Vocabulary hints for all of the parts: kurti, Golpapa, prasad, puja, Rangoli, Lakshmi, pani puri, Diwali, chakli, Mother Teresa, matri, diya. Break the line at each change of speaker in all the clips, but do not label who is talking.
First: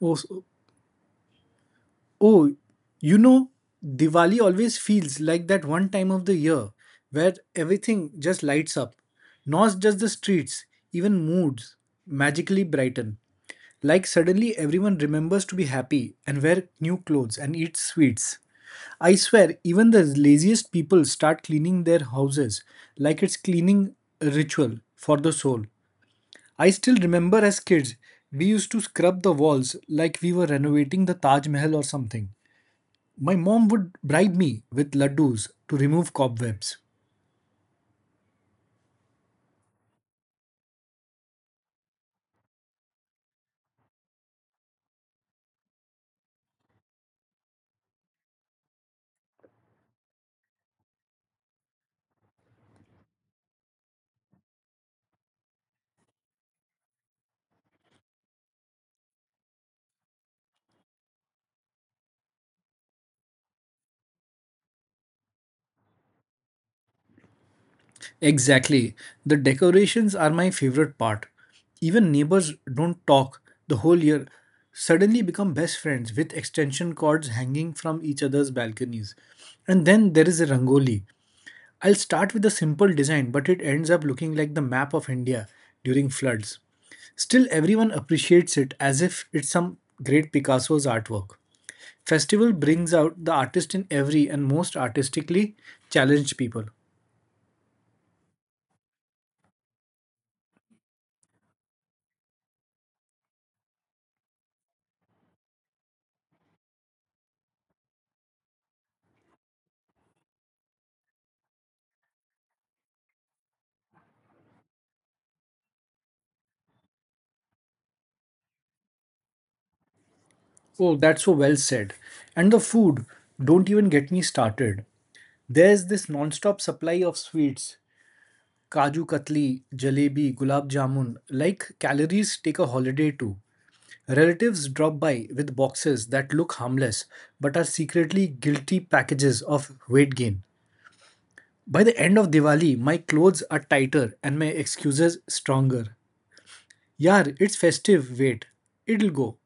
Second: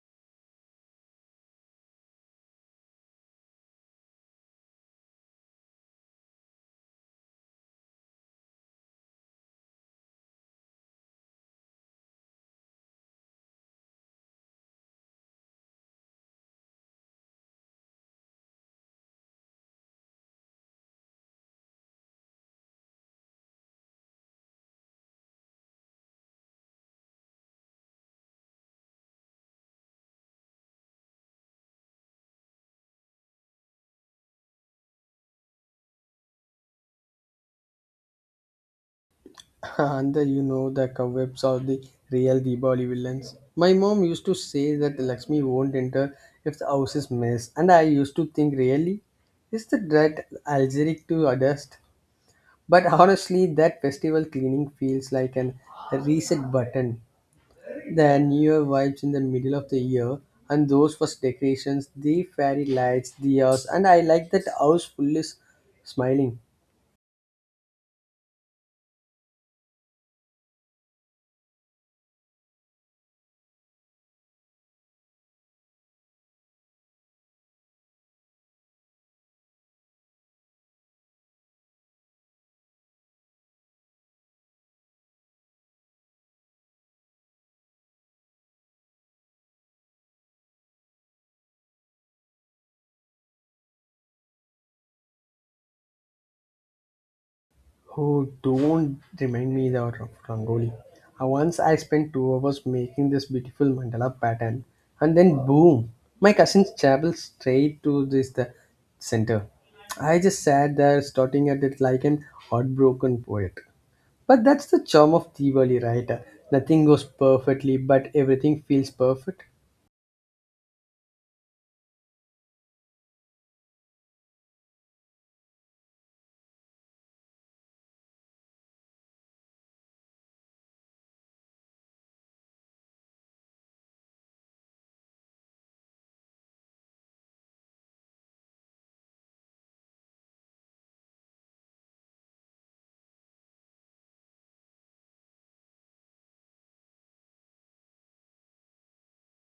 Oh, oh, you know, Diwali always feels like that one time of the year where everything just lights up. Not just the streets, even moods magically brighten. Like suddenly everyone remembers to be happy and wear new clothes and eat sweets. I swear, even the laziest people start cleaning their houses like it's cleaning ritual for the soul. I still remember as kids, we used to scrub the walls like we were renovating the Taj Mahal or something. My mom would bribe me with laddus to remove cobwebs.
And the cobwebs are the real Diwali villains. My mom used to say that Lakshmi won't enter if the house is mess, and I used to think, really, is the dread allergic to dust? But honestly, that festival cleaning feels like a reset button. The New Year vibes in the middle of the year, and those first decorations, the fairy lights, the house, and I like that house full is smiling.
Exactly. The decorations are my favorite part. Even neighbors don't talk the whole year suddenly become best friends with extension cords hanging from each other's balconies. And then there is a rangoli. I'll start with a simple design, but it ends up looking like the map of India during floods. Still, everyone appreciates it as if it's some great Picasso's artwork. Festival brings out the artist in every and most artistically challenged people.
Oh, don't remind me of Rangoli. Once I spent 2 hours making this beautiful mandala pattern, and then boom, my cousin's chapel straight to this the center. I just sat there starting at it like an heartbroken poet. But that's the charm of Diwali, right? Nothing goes perfectly, but everything feels perfect.
Oh, that's so well said. And the food, don't even get me started. There's this non-stop supply of sweets, kaju katli, jalebi, gulab jamun, like calories take a holiday too. Relatives drop by with boxes that look harmless but are secretly guilty packages of weight gain. By the end of Diwali, my clothes are tighter and my excuses stronger. Yaar, it's festive, wait. It'll go.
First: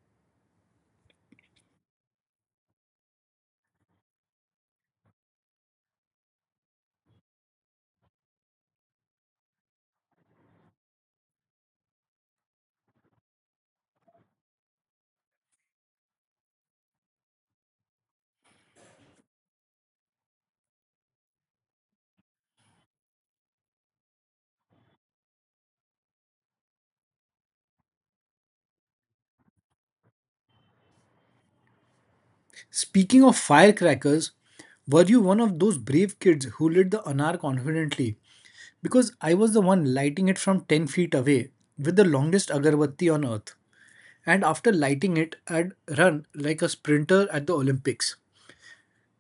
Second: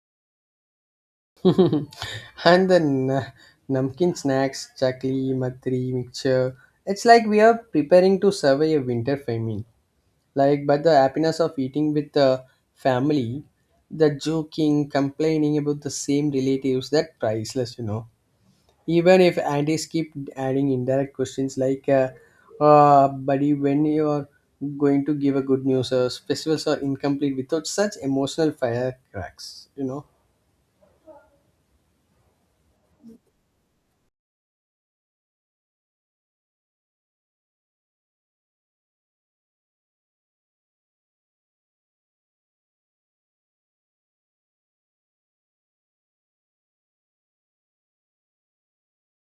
And namkeen snacks, chakli, matri, mixture. It's like we are preparing to survive a winter famine. Like but the happiness of eating with the family, the joking complaining about the same relatives, that priceless, you know, even if aunties keep adding indirect questions like buddy, when you are going to give a good news, or festivals are incomplete without such emotional firecracks, you know.
Speaking of firecrackers, were you one of those brave kids who lit the anar confidently? Because I was the one lighting it from 10 feet away with the longest agarbatti on earth. And after lighting it, I'd run like a sprinter at the Olympics.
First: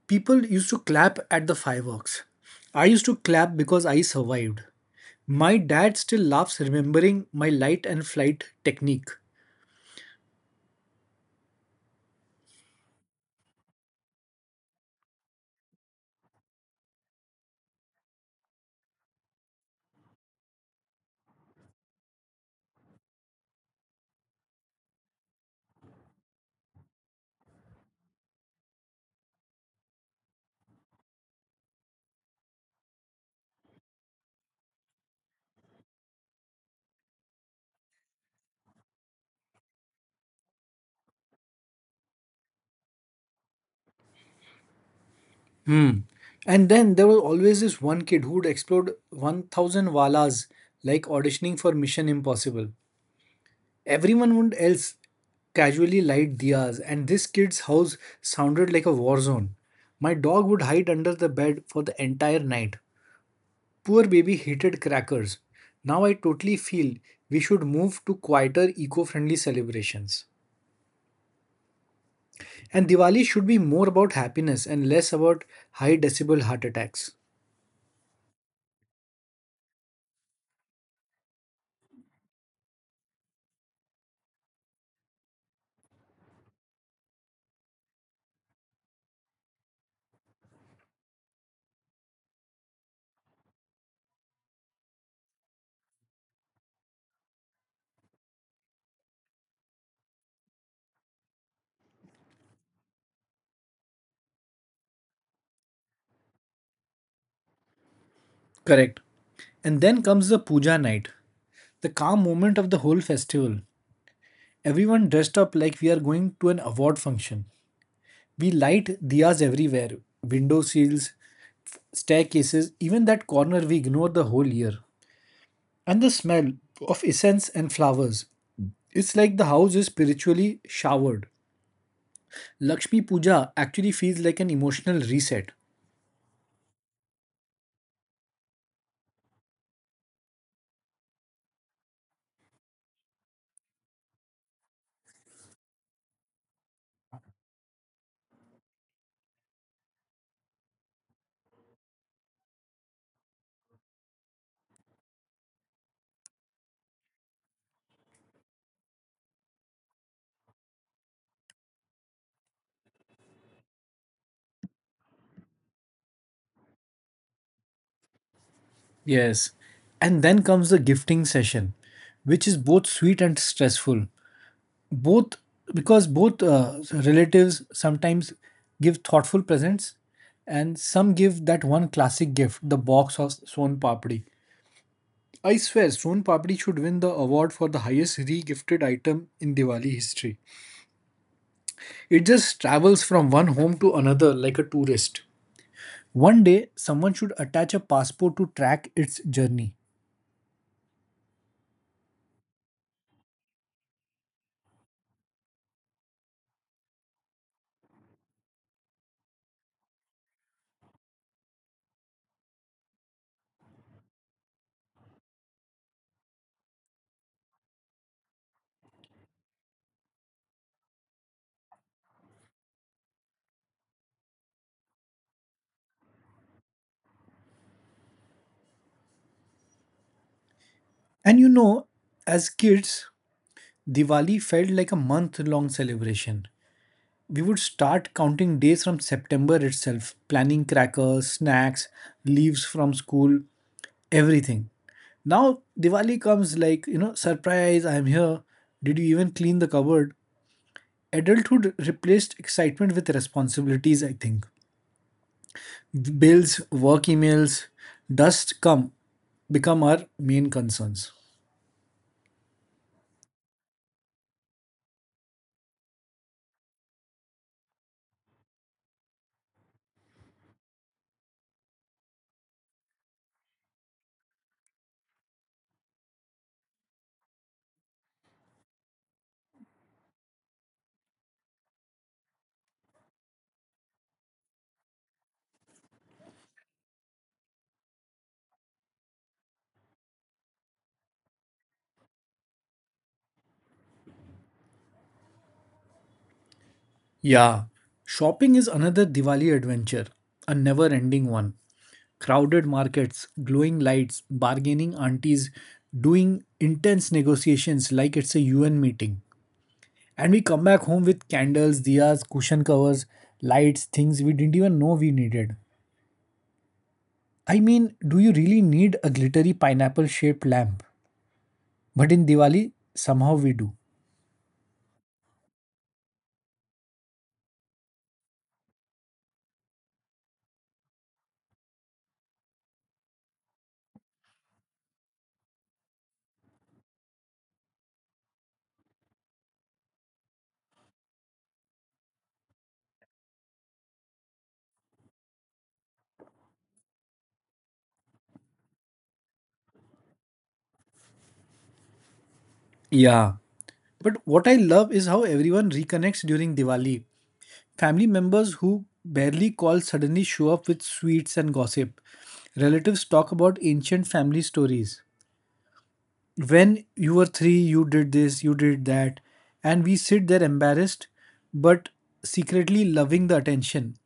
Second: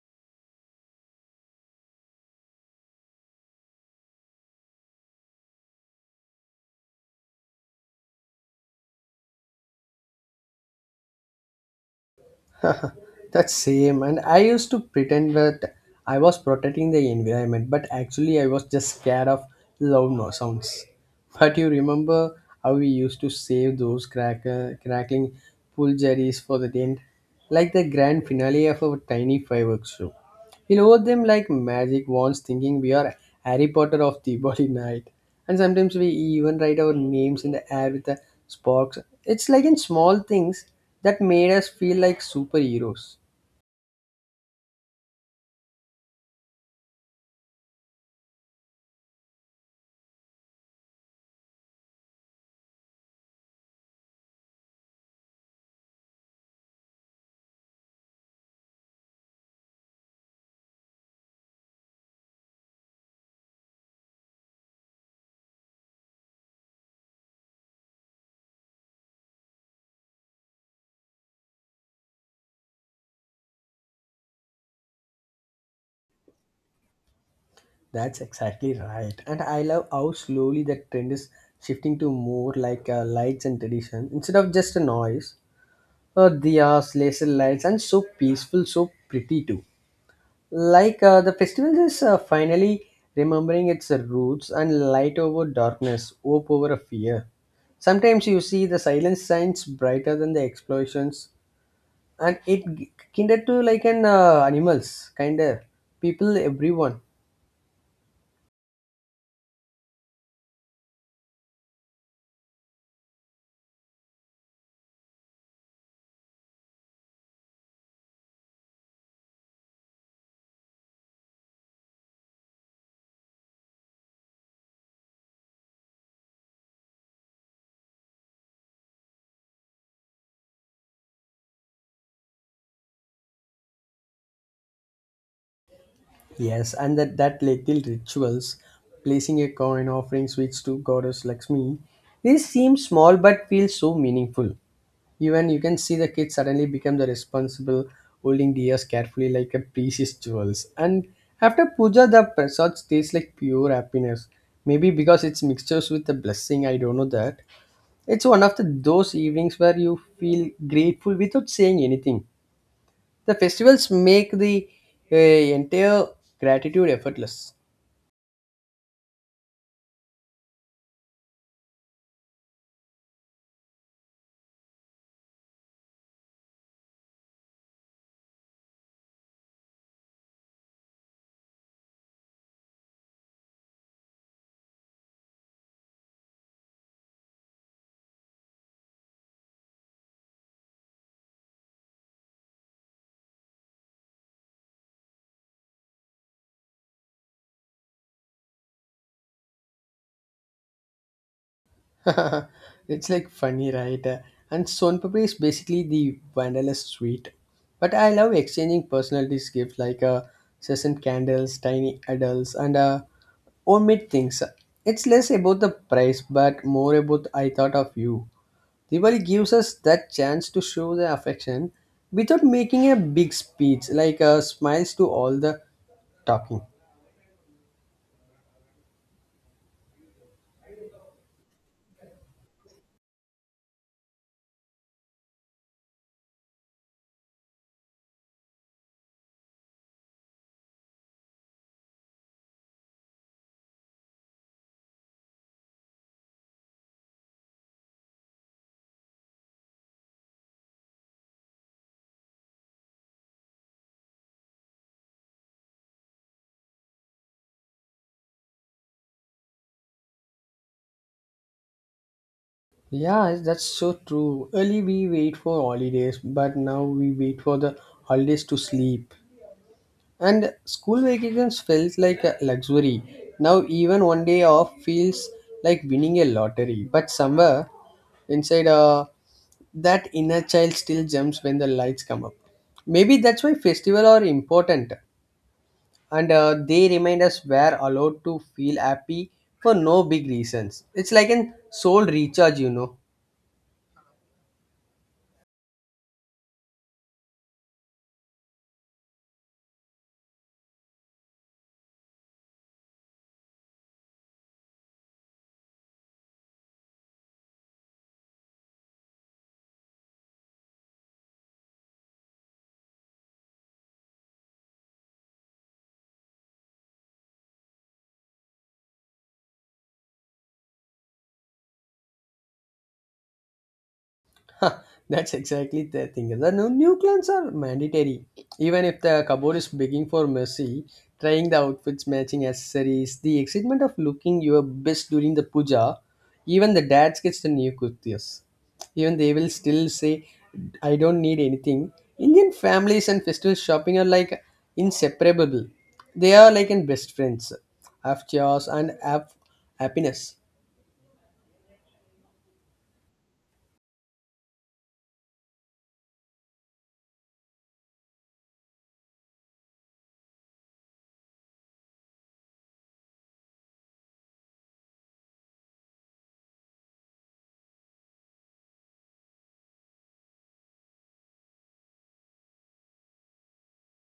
People used to clap at the fireworks. I used to clap because I survived. My dad still laughs remembering my light and flight technique.
That's same. And I used to pretend that I was protecting the environment, but actually I was just scared of loud no sounds. But you remember how we used to save those crackling pulveries for the end, like the grand finale of our tiny fireworks show. We load them like magic wands, thinking we are Harry Potter of Diwali night. And sometimes we even write our names in the air with the sparks. It's like in small things that made us feel like superheroes.
Hmm. And then there was always this one kid who would explode 1,000 walas like auditioning for Mission Impossible. Everyone would else casually light diyas, and this kid's house sounded like a war zone. My dog would hide under the bed for the entire night. Poor baby hated crackers. Now I totally feel we should move to quieter eco friendly celebrations. And Diwali should be more about happiness and less about high decibel heart attacks.
That's exactly right. And I love how slowly that trend is shifting to more like lights and tradition instead of just a noise. Or diyas, laser lights, and so peaceful, so pretty too. The festival is finally remembering its roots and light over darkness, hope over a fear. Sometimes you see the silent signs brighter than the explosions, and it kindred to like an animals, kind of people, everyone.
Correct. And then comes the puja night, the calm moment of the whole festival. Everyone dressed up like we are going to an award function. We light diyas everywhere, window sills, staircases, even that corner we ignore the whole year. And the smell of incense and flowers. It's like the house is spiritually showered. Lakshmi Puja actually feels like an emotional reset.
Yes, and that little rituals, placing a coin, offering sweets to goddess Lakshmi, these seem small but feel so meaningful. Even you can see the kid suddenly become the responsible, holding deers carefully like a precious jewels. And after puja, the prasad tastes like pure happiness. Maybe because it's mixtures with the blessing, I don't know that. It's one of the, those evenings where you feel grateful without saying anything. The festivals make the entire gratitude effortless.
Yes. And then comes the gifting session, which is both sweet and stressful. Both because both relatives sometimes give thoughtful presents, and some give that one classic gift, the box of Son Papdi. I swear, Son Papdi should win the award for the highest re-gifted item in Diwali history. It just travels from one home to another like a tourist. One day, someone should attach a passport to track its journey.
It's like funny, right? And Son Papri is basically the vanilla sweet. But I love exchanging personalities gifts like sesame candles, tiny adults, and homemade things. It's less about the price, but more about I thought of you. Diwali gives us that chance to show the affection without making a big speech, like smiles to all the talking.
And you know, as kids, Diwali felt like a month long celebration. We would start counting days from September itself, planning crackers, snacks, leaves from school, everything. Now, Diwali comes like, you know, surprise, I'm here. Did you even clean the cupboard? Adulthood replaced excitement with responsibilities, I think bills, work emails, dust become our main concerns.
Yeah, that's so true. Early we wait for holidays, but now we wait for the holidays to sleep. And school vacations felt like a luxury. Now even one day off feels like winning a lottery. But somewhere inside, that inner child still jumps when the lights come up. Maybe that's why festivals are important, and they remind us we're allowed to feel happy for no big reasons. It's like an soul recharge, you know.
Yeah, shopping is another Diwali adventure, a never ending one. Crowded markets, glowing lights, bargaining aunties, doing intense negotiations like it's a UN meeting. And we come back home with candles, diyas, cushion covers, lights, things we didn't even know we needed. I mean, do you really need a glittery pineapple shaped lamp? But in Diwali, somehow we do.
Huh, that's exactly the thing. The new clans are mandatory. Even if the cupboard is begging for mercy, trying the outfits, matching accessories, the excitement of looking your best during the puja, even the dads gets the new kurtis. Even they will still say, I don't need anything. Indian families and festival shopping are like inseparable. They are like in best friends. Have chores and have happiness.
Yeah. But what I love is how everyone reconnects during Diwali. Family members who barely call suddenly show up with sweets and gossip. Relatives talk about ancient family stories. When you were three, you did this, you did that. And we sit there embarrassed, but secretly loving the attention.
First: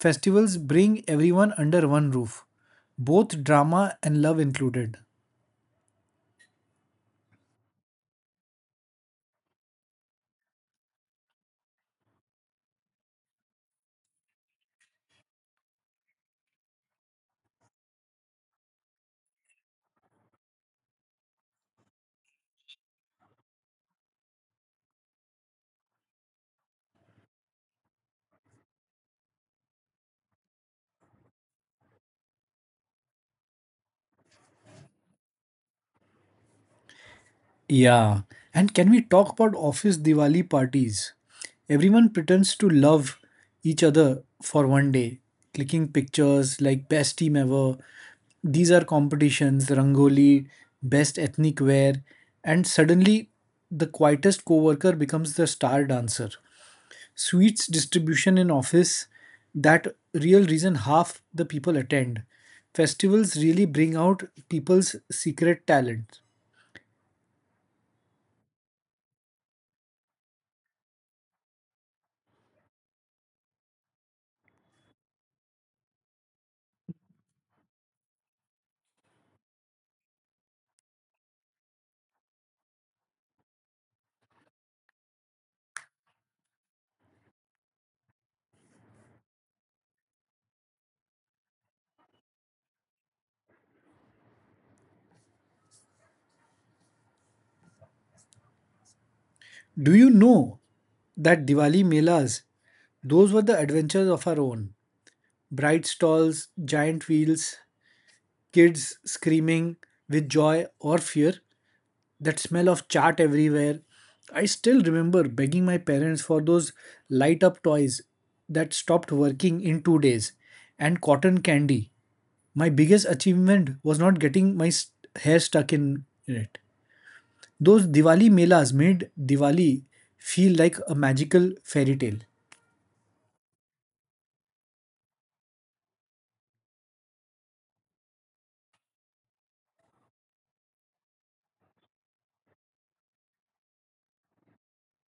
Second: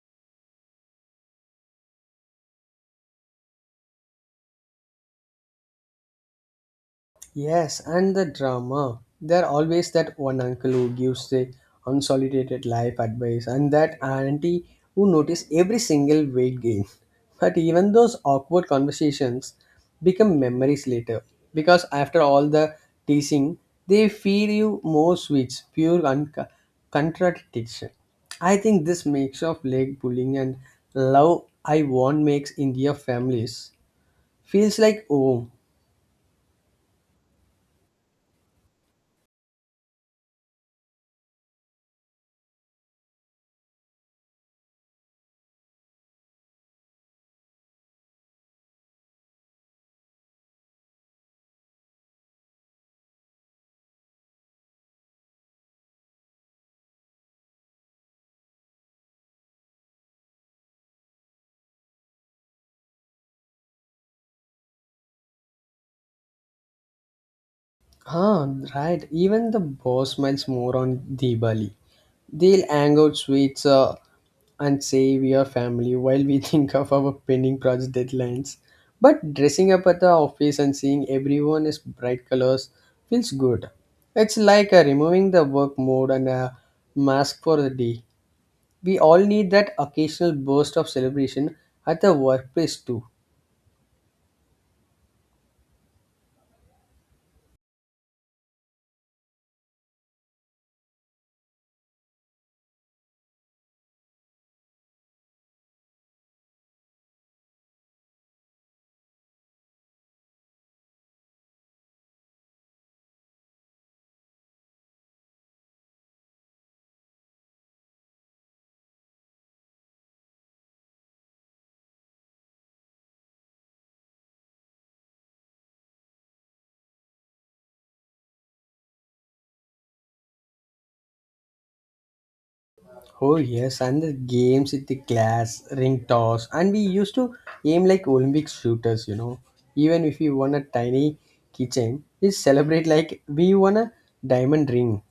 Festivals bring everyone under one roof, both drama and love included.
Yes, and the drama. There always that one uncle who gives the unsolicited life advice, and that auntie who notice every single weight gain. But even those awkward conversations become memories later, because after all the teasing, they feed you more sweets, pure contradiction. I think this mix of leg pulling and love I want makes India families feels like home.
Yeah. And can we talk about office Diwali parties? Everyone pretends to love each other for one day, clicking pictures like best team ever. These are competitions, Rangoli, best ethnic wear, and suddenly the quietest coworker becomes the star dancer. Sweets distribution in office, that real reason half the people attend. Festivals really bring out people's secret talent.
Huh, right. Even the boss smiles more on Diwali. They'll hang out sweets and save your family while we think of our pending project deadlines. But dressing up at the office and seeing everyone is bright colors feels good. It's like removing the work mode and a mask for the day. We all need that occasional burst of celebration at the workplace too.
Do you know that Diwali melas, those were the adventures of our own. Bright stalls, giant wheels, kids screaming with joy or fear, that smell of chaat everywhere. I still remember begging my parents for those light up toys that stopped working in 2 days and cotton candy. My biggest achievement was not getting my hair stuck in it. Those Diwali melas made Diwali feel like a magical fairy tale.
Oh yes, and the games with the glass, ring toss, and we used to aim like Olympic shooters, you know. Even if we won a tiny keychain, we celebrate like we won a diamond ring.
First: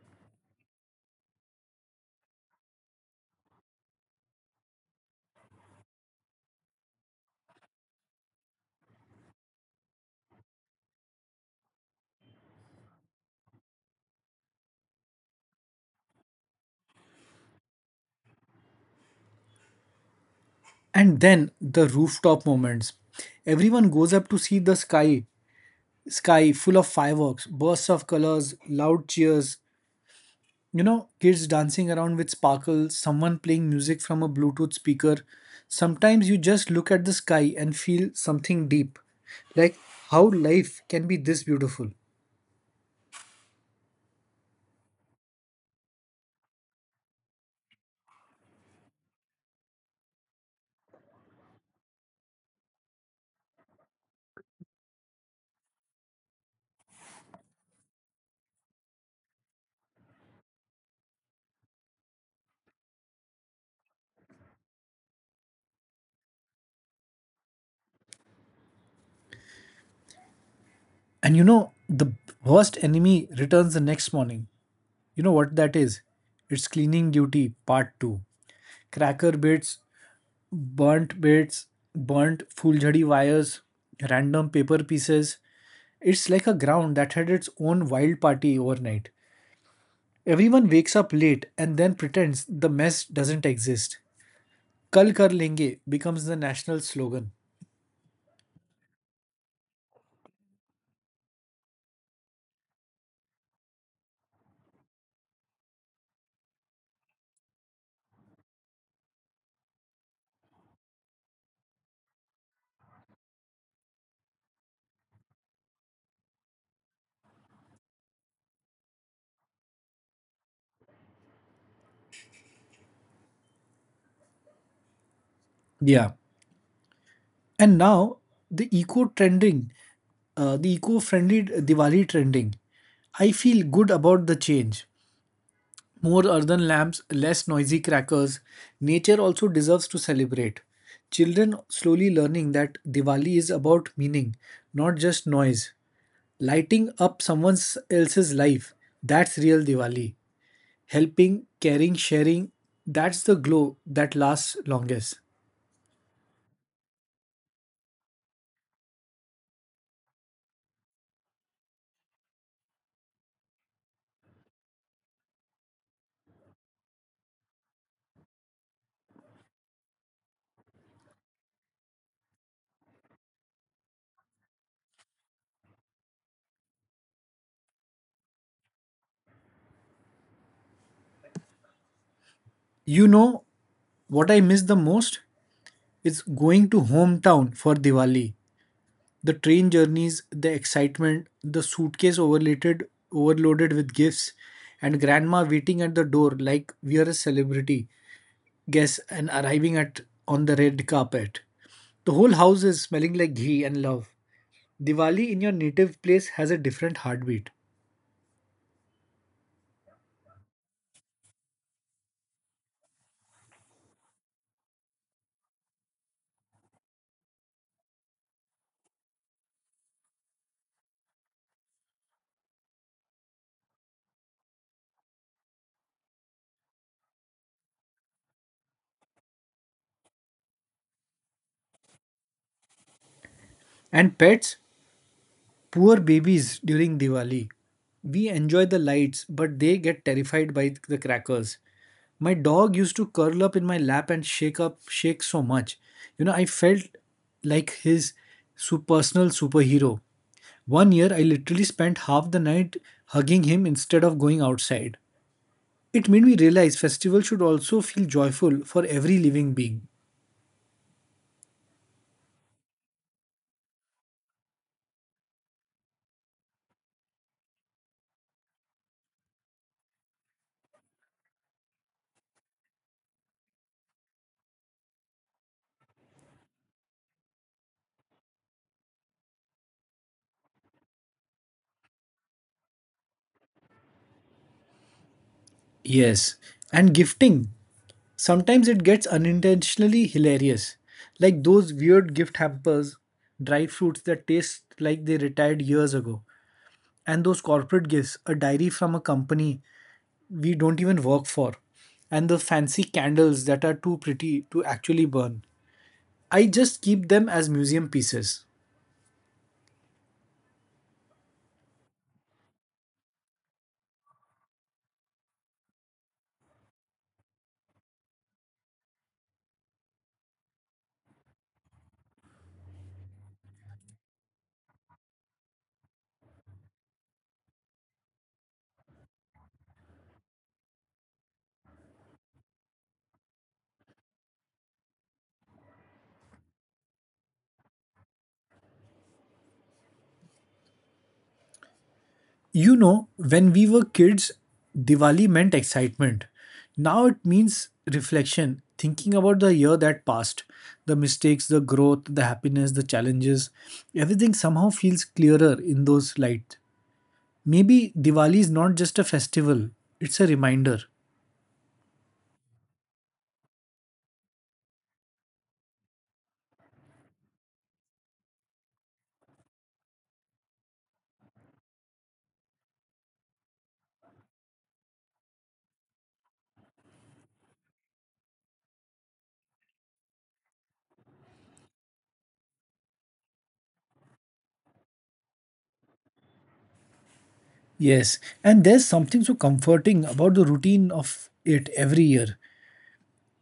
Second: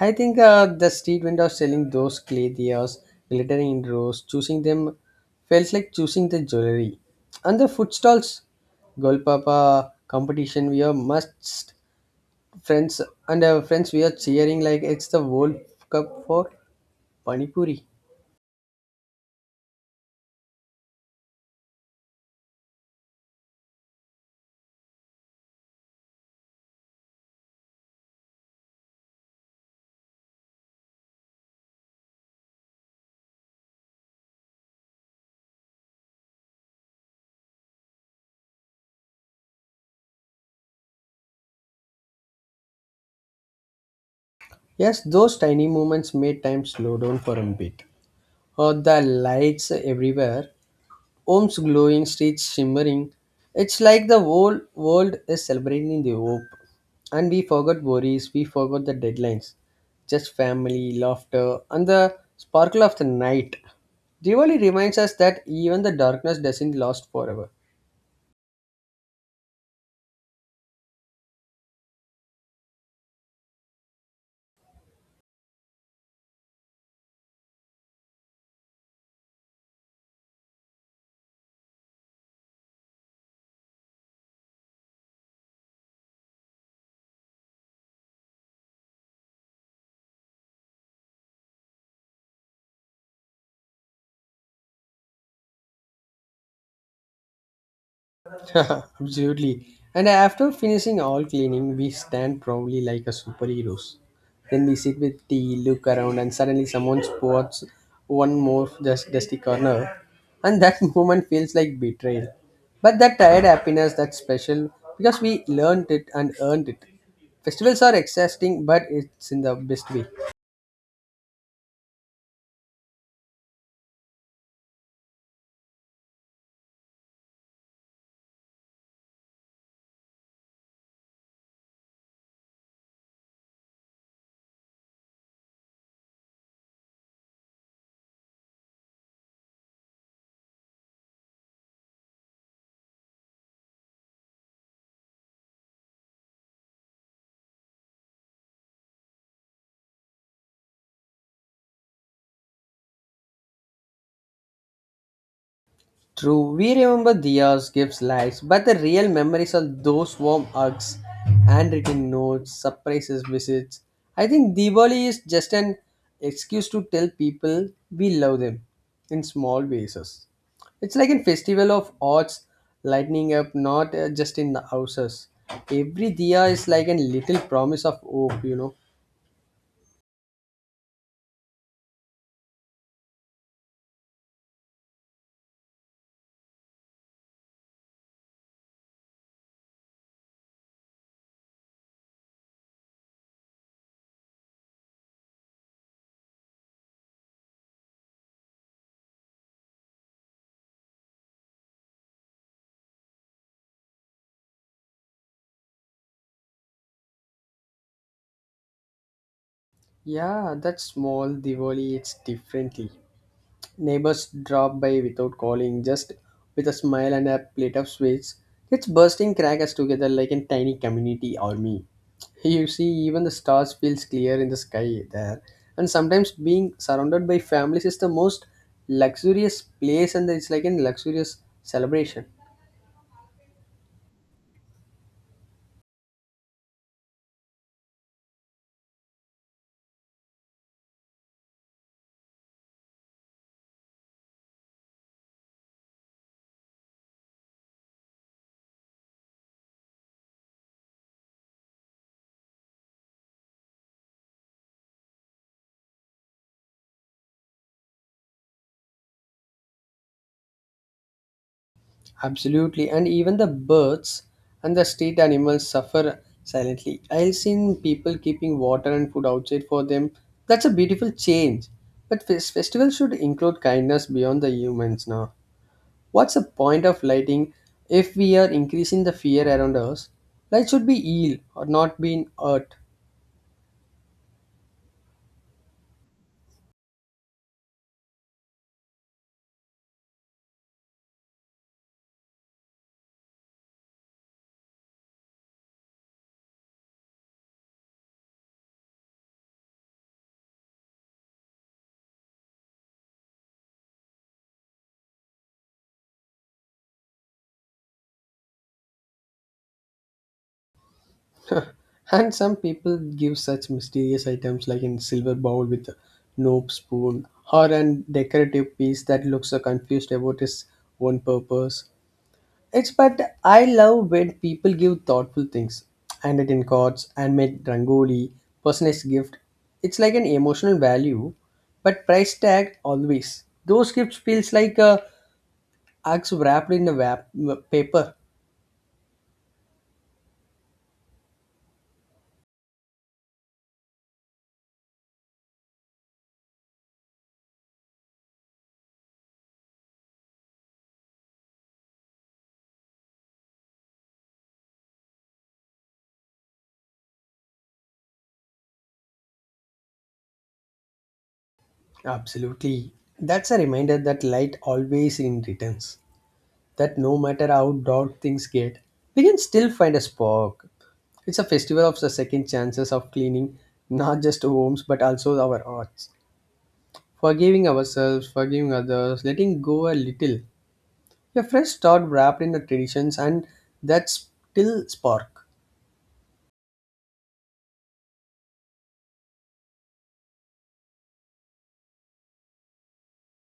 I think the street vendors selling those clay diyas, glittering in rows, choosing them felt like choosing the jewelry. And the food stalls, Golpapa competition, we are must friends and friends we are cheering like it's the World Cup for pani puri.
And then the rooftop moments. Everyone goes up to see the sky, sky full of fireworks, bursts of colors, loud cheers. You know, kids dancing around with sparkles, someone playing music from a Bluetooth speaker. Sometimes you just look at the sky and feel something deep. Like how life can be this beautiful.
Yes, those tiny moments made time slow down for a bit. Oh, the lights everywhere, homes glowing, streets shimmering. It's like the whole world is celebrating the hope. And we forgot worries, we forgot the deadlines. Just family, laughter, and the sparkle of the night. Diwali reminds us that even the darkness doesn't last forever.
And you know, the worst enemy returns the next morning. You know what that is? It's Cleaning Duty Part 2. Cracker bits, burnt fulgari wires, random paper pieces. It's like a ground that had its own wild party overnight. Everyone wakes up late and then pretends the mess doesn't exist. Kal kar lenge becomes the national slogan.
Absolutely. And after finishing all cleaning, we stand proudly like a superheroes. Then we sit with tea, look around, and suddenly someone spots one more just dusty corner, and that moment feels like betrayal. But that tired happiness, that's special because we learned it and earned it. Festivals are exhausting, but it's in the best way.
Yeah. And now the eco trending, the eco friendly Diwali trending. I feel good about the change. More earthen lamps, less noisy crackers. Nature also deserves to celebrate. Children slowly learning that Diwali is about meaning, not just noise. Lighting up someone else's life, that's real Diwali. Helping, caring, sharing, that's the glow that lasts longest.
True, we remember Diya's gifts lives, but the real memories are those warm hugs, handwritten notes, surprises, visits. I think Diwali is just an excuse to tell people we love them in small basis. It's like a festival of arts lighting up, not just in the houses. Every Diya is like a little promise of hope, you know.
You know what I miss the most? It's going to hometown for Diwali the train journeys, the excitement, the suitcase overloaded with gifts, and grandma waiting at the door like we are a celebrity guest and arriving at on the red carpet. The whole house is smelling like ghee and love. Diwali in your native place has a different heartbeat.
Yeah, that small Diwali, it's differently. Neighbors drop by without calling, just with a smile and a plate of sweets. It's bursting crackers together like a tiny community army. You see, even the stars feels clear in the sky there. And sometimes being surrounded by families is the most luxurious place, and it's like a luxurious celebration.
And pets, poor babies during Diwali. We enjoy the lights, but they get terrified by the crackers. My dog used to curl up in my lap and shake so much. You know, I felt like his personal superhero. One year, I literally spent half the night hugging him instead of going outside. It made me realize festival should also feel joyful for every living being.
Absolutely, and even the birds and the street animals suffer silently. I've seen people keeping water and food outside for them. That's a beautiful change. But festivals should include kindness beyond the humans now. What's the point of lighting if we are increasing the fear around us? Light should be heal or not being hurt.
Yes, and gifting. Sometimes it gets unintentionally hilarious, like those weird gift hampers, dry fruits that taste like they retired years ago, and those corporate gifts, a diary from a company we don't even work for, and the fancy candles that are too pretty to actually burn. I just keep them as museum pieces.
And some people give such mysterious items like in silver bowl with no spoon or an decorative piece that looks so confused about its own purpose. It's but I love when people give thoughtful things, handwritten in cards, handmade rangoli, personalized gift. It's like an emotional value, but price tag always. Those gifts feels like a axe wrapped in a wrap, paper.
You know, when we were kids, Diwali meant excitement. Now it means reflection, thinking about the year that passed, the mistakes, the growth, the happiness, the challenges. Everything somehow feels clearer in those lights. Maybe Diwali is not just a festival, it's a reminder.
Absolutely, that's a reminder that light always in returns. That no matter how dark things get, we can still find a spark. It's a festival of the second chances of cleaning not just our homes but also our hearts. Forgiving ourselves, forgiving others, letting go a little. A fresh start wrapped in the traditions and that's still spark.
Yes, and there's something so comforting about the routine of it every year.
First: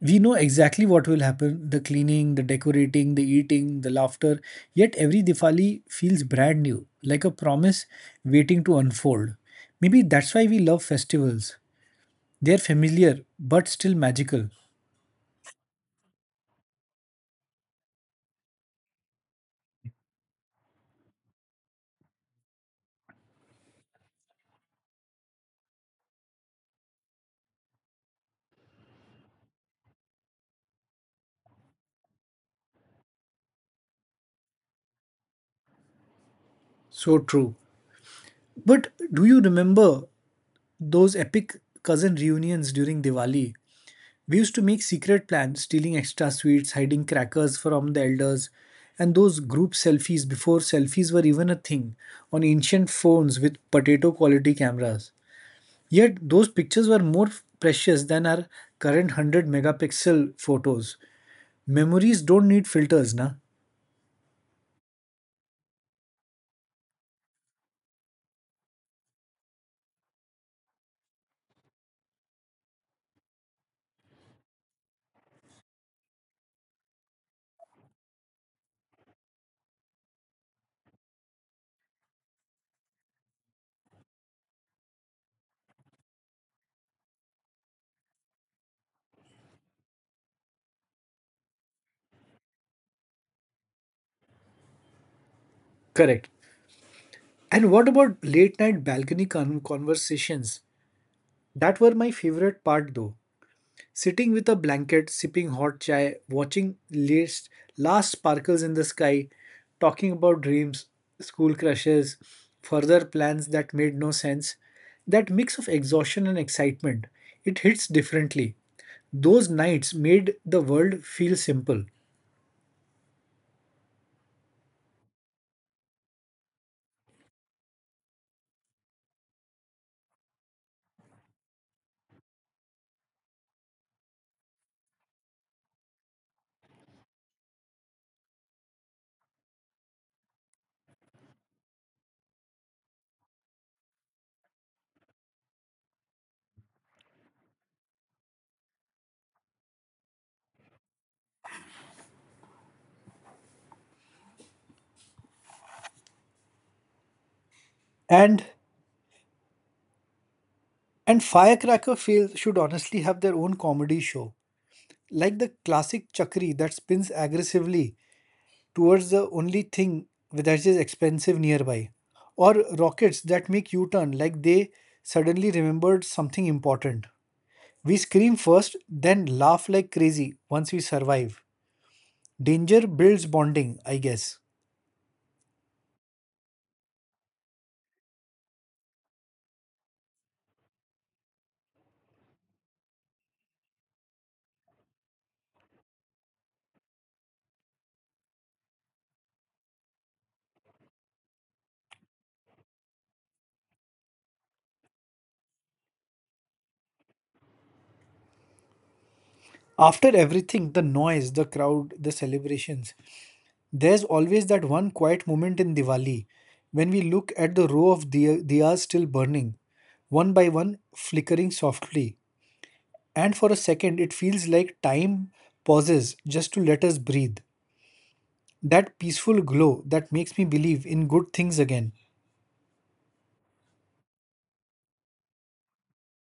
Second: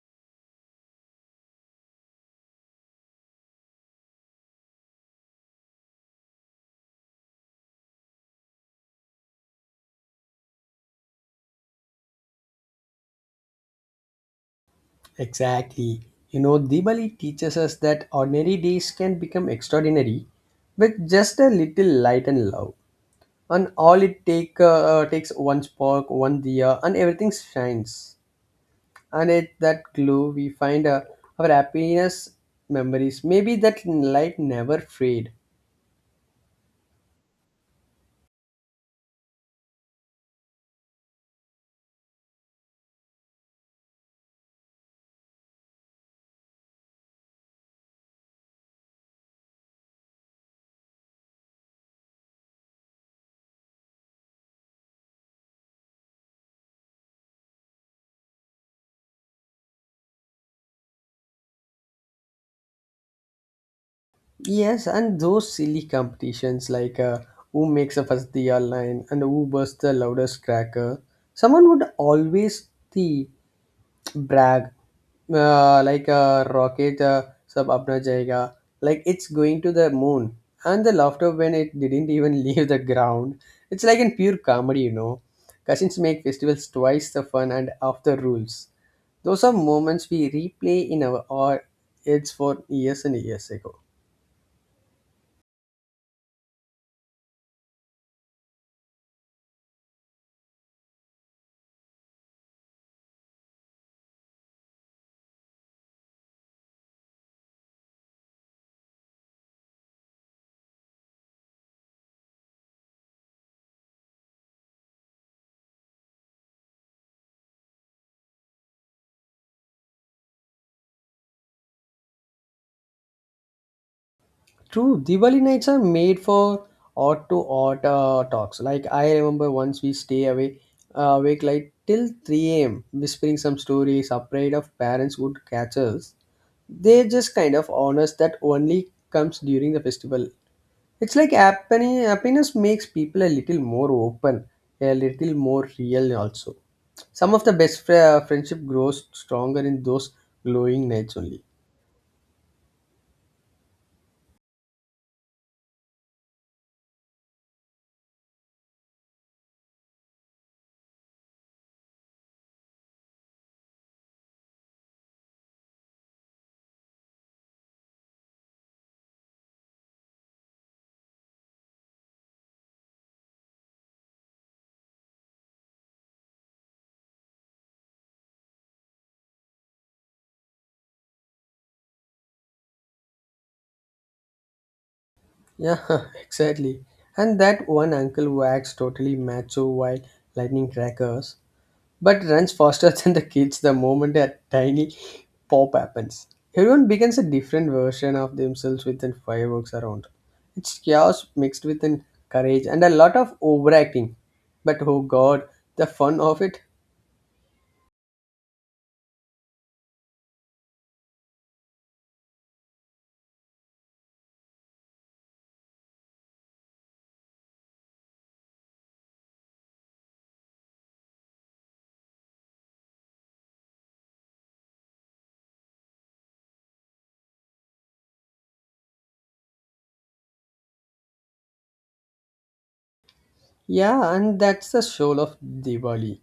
We know exactly what will happen the cleaning, the decorating, the eating, the laughter. Yet every Diwali feels brand new, like a promise waiting to unfold. Maybe that's why we love festivals. They're familiar but still magical.
Exactly. You know, Diwali teaches us that ordinary days can become extraordinary with just a little light and love. And all it takes one spark, one diya, and everything shines. And it that glow we find our happiness memories, maybe that light never fade.
So true. But do you remember those epic cousin reunions during Diwali? We used to make secret plans, stealing extra sweets, hiding crackers from the elders, and those group selfies before selfies were even a thing on ancient phones with potato quality cameras. Yet those pictures were more precious than our current 100 megapixel photos. Memories don't need filters, na?
Yes, and those silly competitions like who makes a first the online and who bursts the loudest cracker, someone would always the brag, like a rocket, sab apna jayega, like it's going to the moon, and the laughter when it didn't even leave the ground. It's like in pure comedy, you know. Cousins make festivals twice the fun and of the rules. Those are moments we replay in our or it's for years and years ago.
Correct. And what about late night balcony conversations? That were my favorite part though. Sitting with a blanket, sipping hot chai, watching last sparkles in the sky, talking about dreams, school crushes, further plans that made no sense. That mix of exhaustion and excitement, it hits differently. Those nights made the world feel simple.
True, Diwali nights are made for odd to odd talks. Like I remember once we stay away awake like till 3 a.m. whispering some stories, afraid of parents would catch us. They just kind of honors that only comes during the festival. It's like happiness makes people a little more open, a little more real also. Some of the best friendship grows stronger in those glowing nights only.
And and Firecracker feel, should honestly have their own comedy show, like the classic Chakri that spins aggressively towards the only thing that is expensive nearby. Or rockets that make U turn like they suddenly remembered something important. We scream first, then laugh like crazy once we survive. Danger builds bonding, I guess.
Yeah, exactly. And that one uncle who totally macho while lightning crackers, but runs faster than the kids the moment a tiny pop happens. Everyone becomes a different version of themselves within fireworks around. It's chaos mixed with an courage and a lot of overacting. But oh god, the fun of it.
After everything, the noise, the crowd, the celebrations, there's always that one quiet moment in Diwali when we look at the row of diyas still burning, one by one, flickering softly. And for a second, it feels like time pauses just to let us breathe. That peaceful glow that makes me believe in good things again.
Yeah, and that's the soul of Diwali.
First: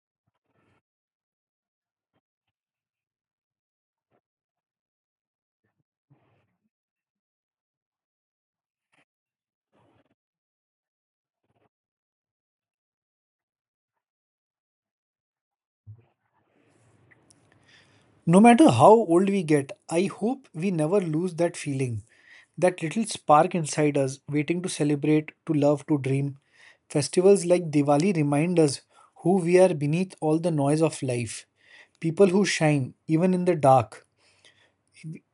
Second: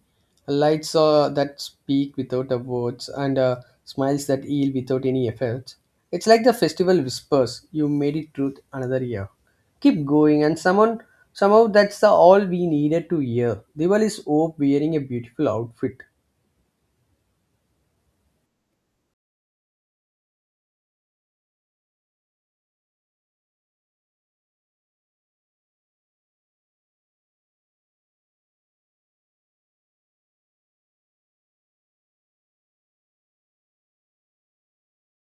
Lights that speak without a words and smiles that heal without any efforts. It's like the festival whispers, you made it truth another year. Keep going and someone somehow that's the all we needed to hear. Diwali is hope wearing a beautiful outfit.
No matter how old we get, I hope we never lose that feeling, that little spark inside us, waiting to celebrate, to love, to dream. Festivals like Diwali remind us who we are beneath all the noise of life, people who shine even in the dark.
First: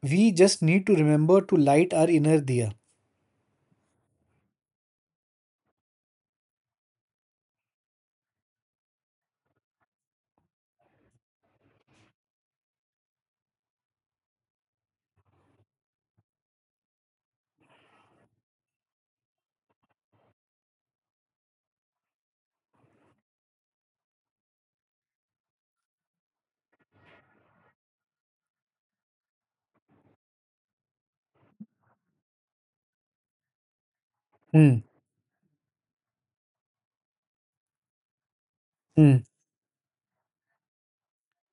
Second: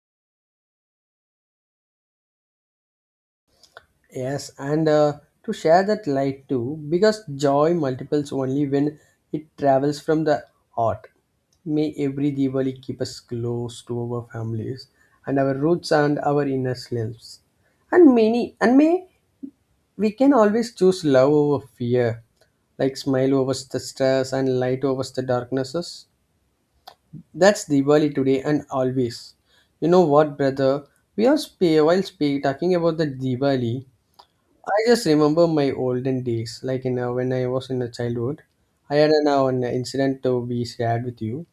We just need to remember to light our inner diya.
Yes, and to share that light too, because joy multiples only when it travels from the heart. May every Diwali keep us close to our families and our roots and our inner selves. And may we can always choose love over fear, like smile over the stress and light over the darknesses. That's Diwali today and always. You know what, brother? We are talking about the Diwali.
Hmm.
I just remember my olden days, like in when I was in a childhood. I had
Hmm.
an incident to be shared with you.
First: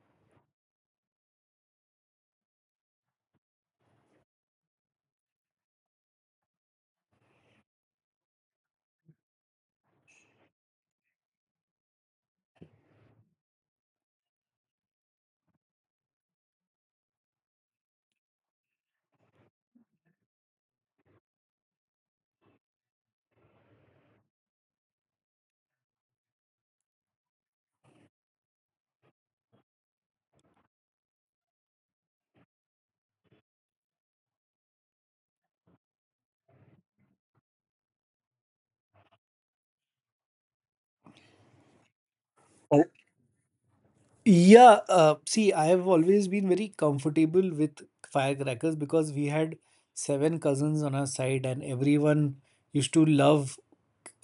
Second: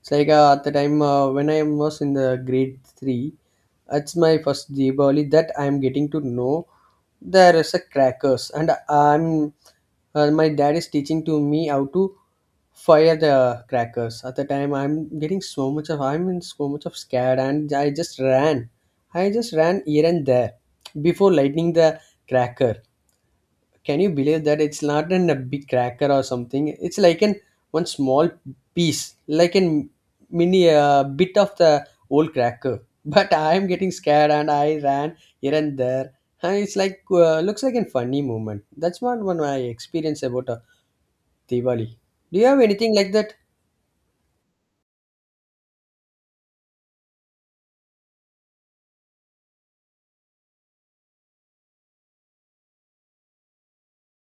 It's like at the time when I was in the grade 3, it's my first Diwali that I'm getting to know there is a crackers, and I'm my dad is teaching to me how to fire the crackers. At the time, I'm in so much of scared, and I just ran. I just ran here and there before lighting the cracker. Can you believe that it's not in a big cracker or something? It's like an one small piece, like a mini bit of the old cracker. But I'm getting scared and I ran here and there. And it's like looks like a funny moment. That's one I experience about Diwali. Do you have anything like that?
Yeah, see, I have always been very comfortable with firecrackers because we had seven cousins on our side, and everyone used to love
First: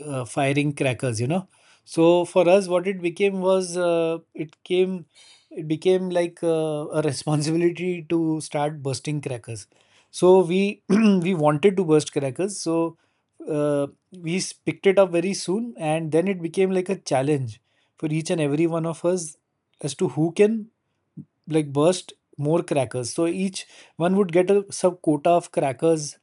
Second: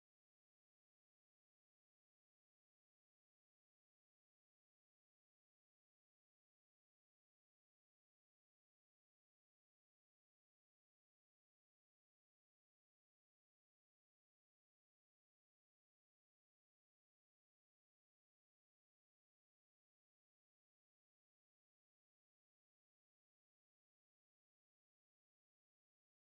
firing crackers. So for us what it became was it became like a responsibility to start bursting crackers. So we we wanted to burst crackers. So uh, we picked it up very soon, and then it became like a challenge for each and every one of us as to who can like burst more crackers. So each one would get a sub quota of crackers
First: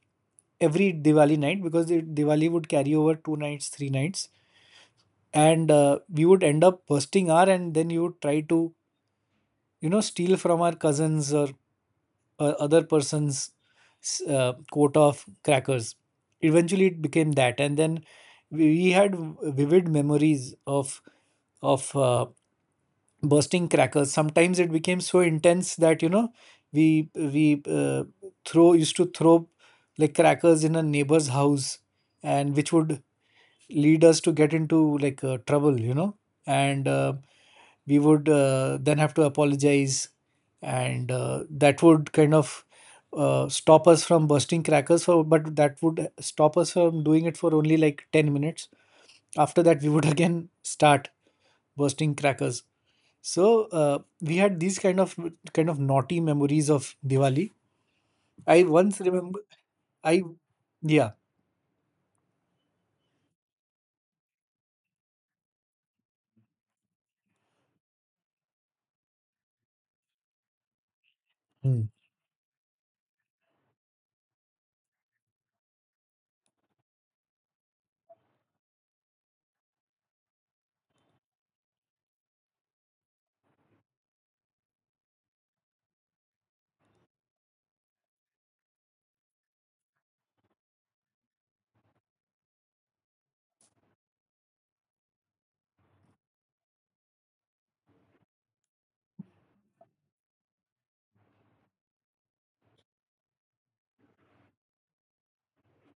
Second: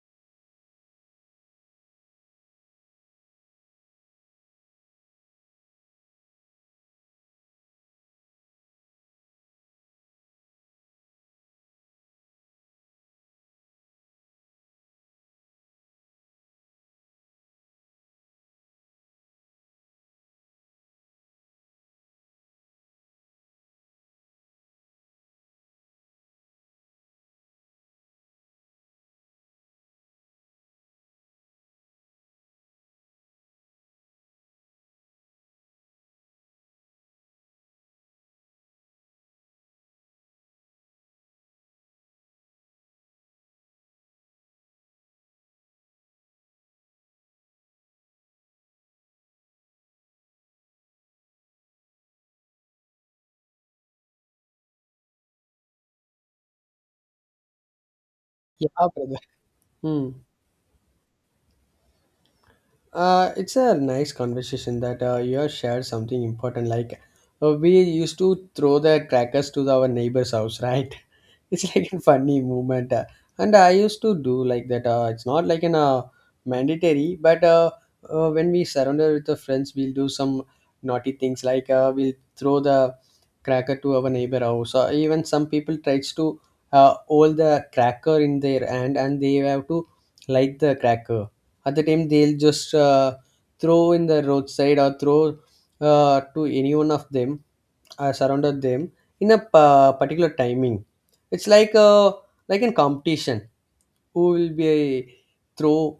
every Diwali night because the Diwali would carry over 2 nights, 3 nights, and we would end up bursting our and then you would try to steal from our cousins or other person's coat of crackers. Eventually, it became that, and then we had vivid memories of bursting crackers. Sometimes it became so intense that we throw used to throw like crackers in a neighbor's house, and which would lead us to get into like trouble, and we would then have to apologize, and that would kind of stop us from bursting crackers for, but that would stop us from doing it for only like 10 minutes. After that, we would again start bursting crackers. So we had these kind of naughty memories of Diwali. I
Yeah,
once
brother.
remember,
Hmm.
I yeah.
It's a nice conversation that you have shared something important. Like we used to throw the crackers to our neighbor's house, right? It's
Hmm.
like a funny movement and I used to do like that it's not like an mandatory but when we surrender with the friends we'll do some naughty things like we'll throw the cracker to our neighbor house or even some people tries to hold the cracker in their hand and they have to light the cracker at the time they'll just throw in the roadside or throw to any one of them surrounded them in a particular timing. It's like a like in competition. Who will be a throw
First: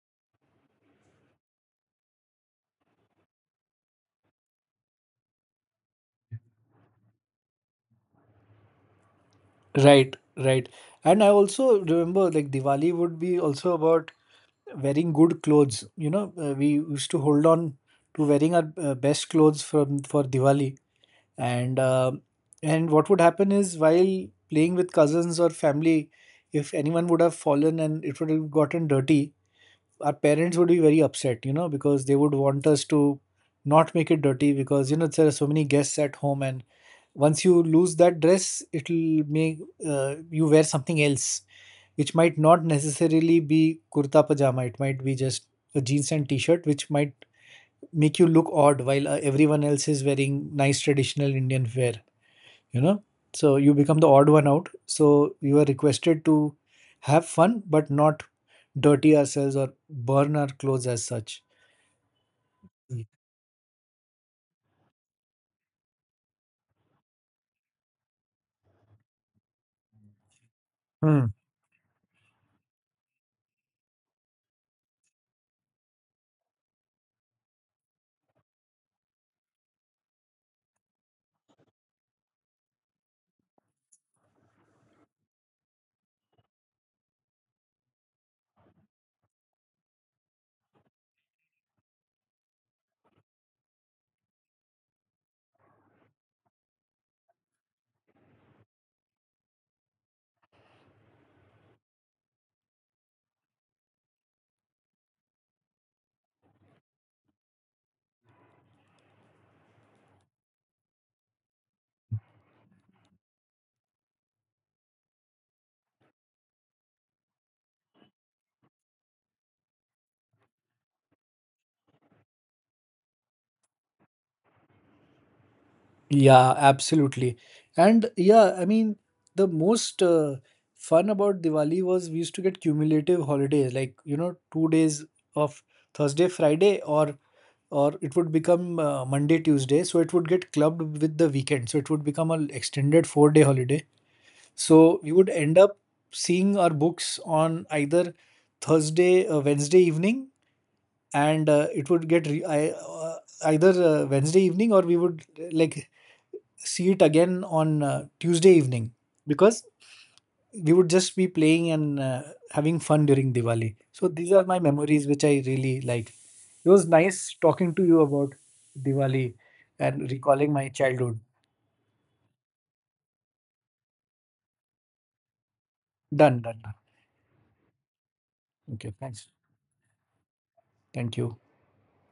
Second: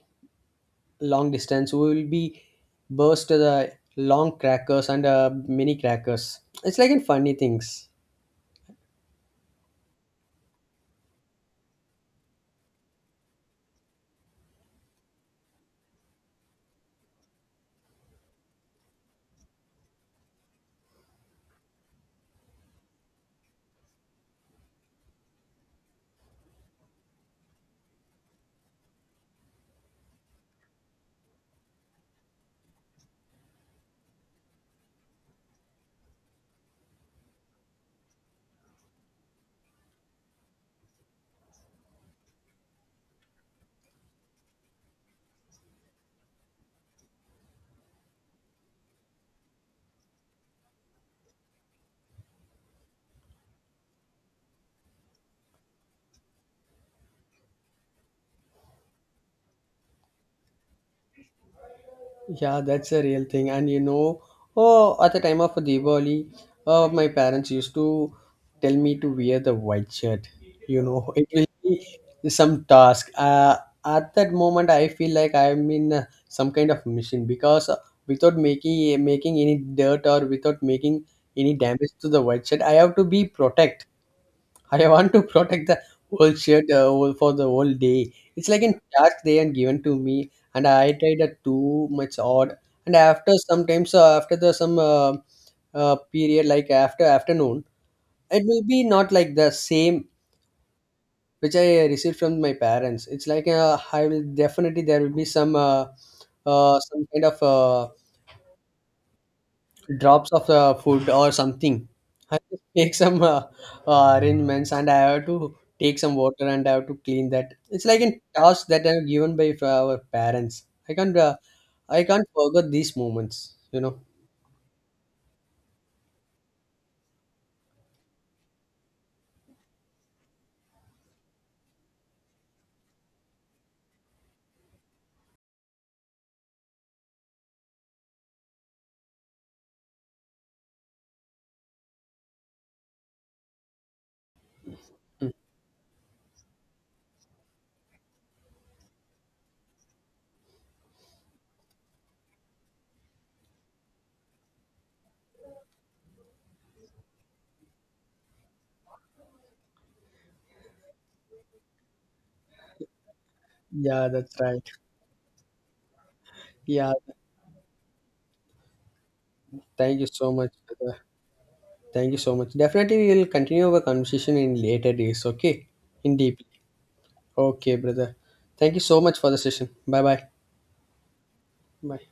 long distance? Who will be burst the long crackers and mini crackers? It's like in funny things.
Right, right. And I also remember like Diwali would be also about wearing good clothes. We used to hold on to wearing our best clothes from for Diwali, and and what would happen is while playing with cousins or family, if anyone would have fallen and it would have gotten dirty, our parents would be very upset, because they would want us to not make it dirty because, there are so many guests at home. And once you lose that dress, it'll make you wear something else, which might not necessarily be kurta pajama. It might be just a jeans and t shirt, which might make you look odd while everyone else is wearing nice traditional Indian wear, you know. So you become the odd one out. So you are requested to have fun, but not dirty ourselves or burn our clothes as such.
Yeah, that's a real thing. And you know, oh, at the time of Diwali, my parents used to tell me to wear the white shirt. You know, it
Hmm.
will be some task. At that moment, I feel like I'm in some kind of mission because without making any dirt or without making any damage to the white shirt, I have to be protect. I want to protect the whole shirt for the whole day. It's like in task they and given to me, and I tried that too much odd. And after sometimes after the some period like after afternoon, it will be not like the same which I received from my parents. It's like I will definitely there will be some kind of drops of food or something. I just make some arrangements and I have to take some water and I have to clean that. It's like a task that I'm given by our parents. I can't forget these moments. You know.
Yeah, absolutely. And yeah, I mean, the most fun about Diwali was we used to get cumulative holidays, like, 2 days of Thursday, Friday, or it would become Monday, Tuesday. So it would get clubbed with the weekend. So it would become an extended 4-day holiday. So we would end up seeing our books on either Thursday, Wednesday evening, and it would either Wednesday evening, or we would like see it again on Tuesday evening because we would just be playing and having fun during Diwali.
Yeah,
So these
that's
are my
right.
memories which I really like. It was
Yeah,
nice talking to you about Diwali
thank you
and
so much.
recalling my
Brother.
childhood.
Thank you so much. Definitely, we will continue our conversation in later days. Okay, in deep.
Done, done, done.
Okay, brother. Thank you
Okay,
so much
thanks.
for the session. Bye bye.
Thank you.
Bye.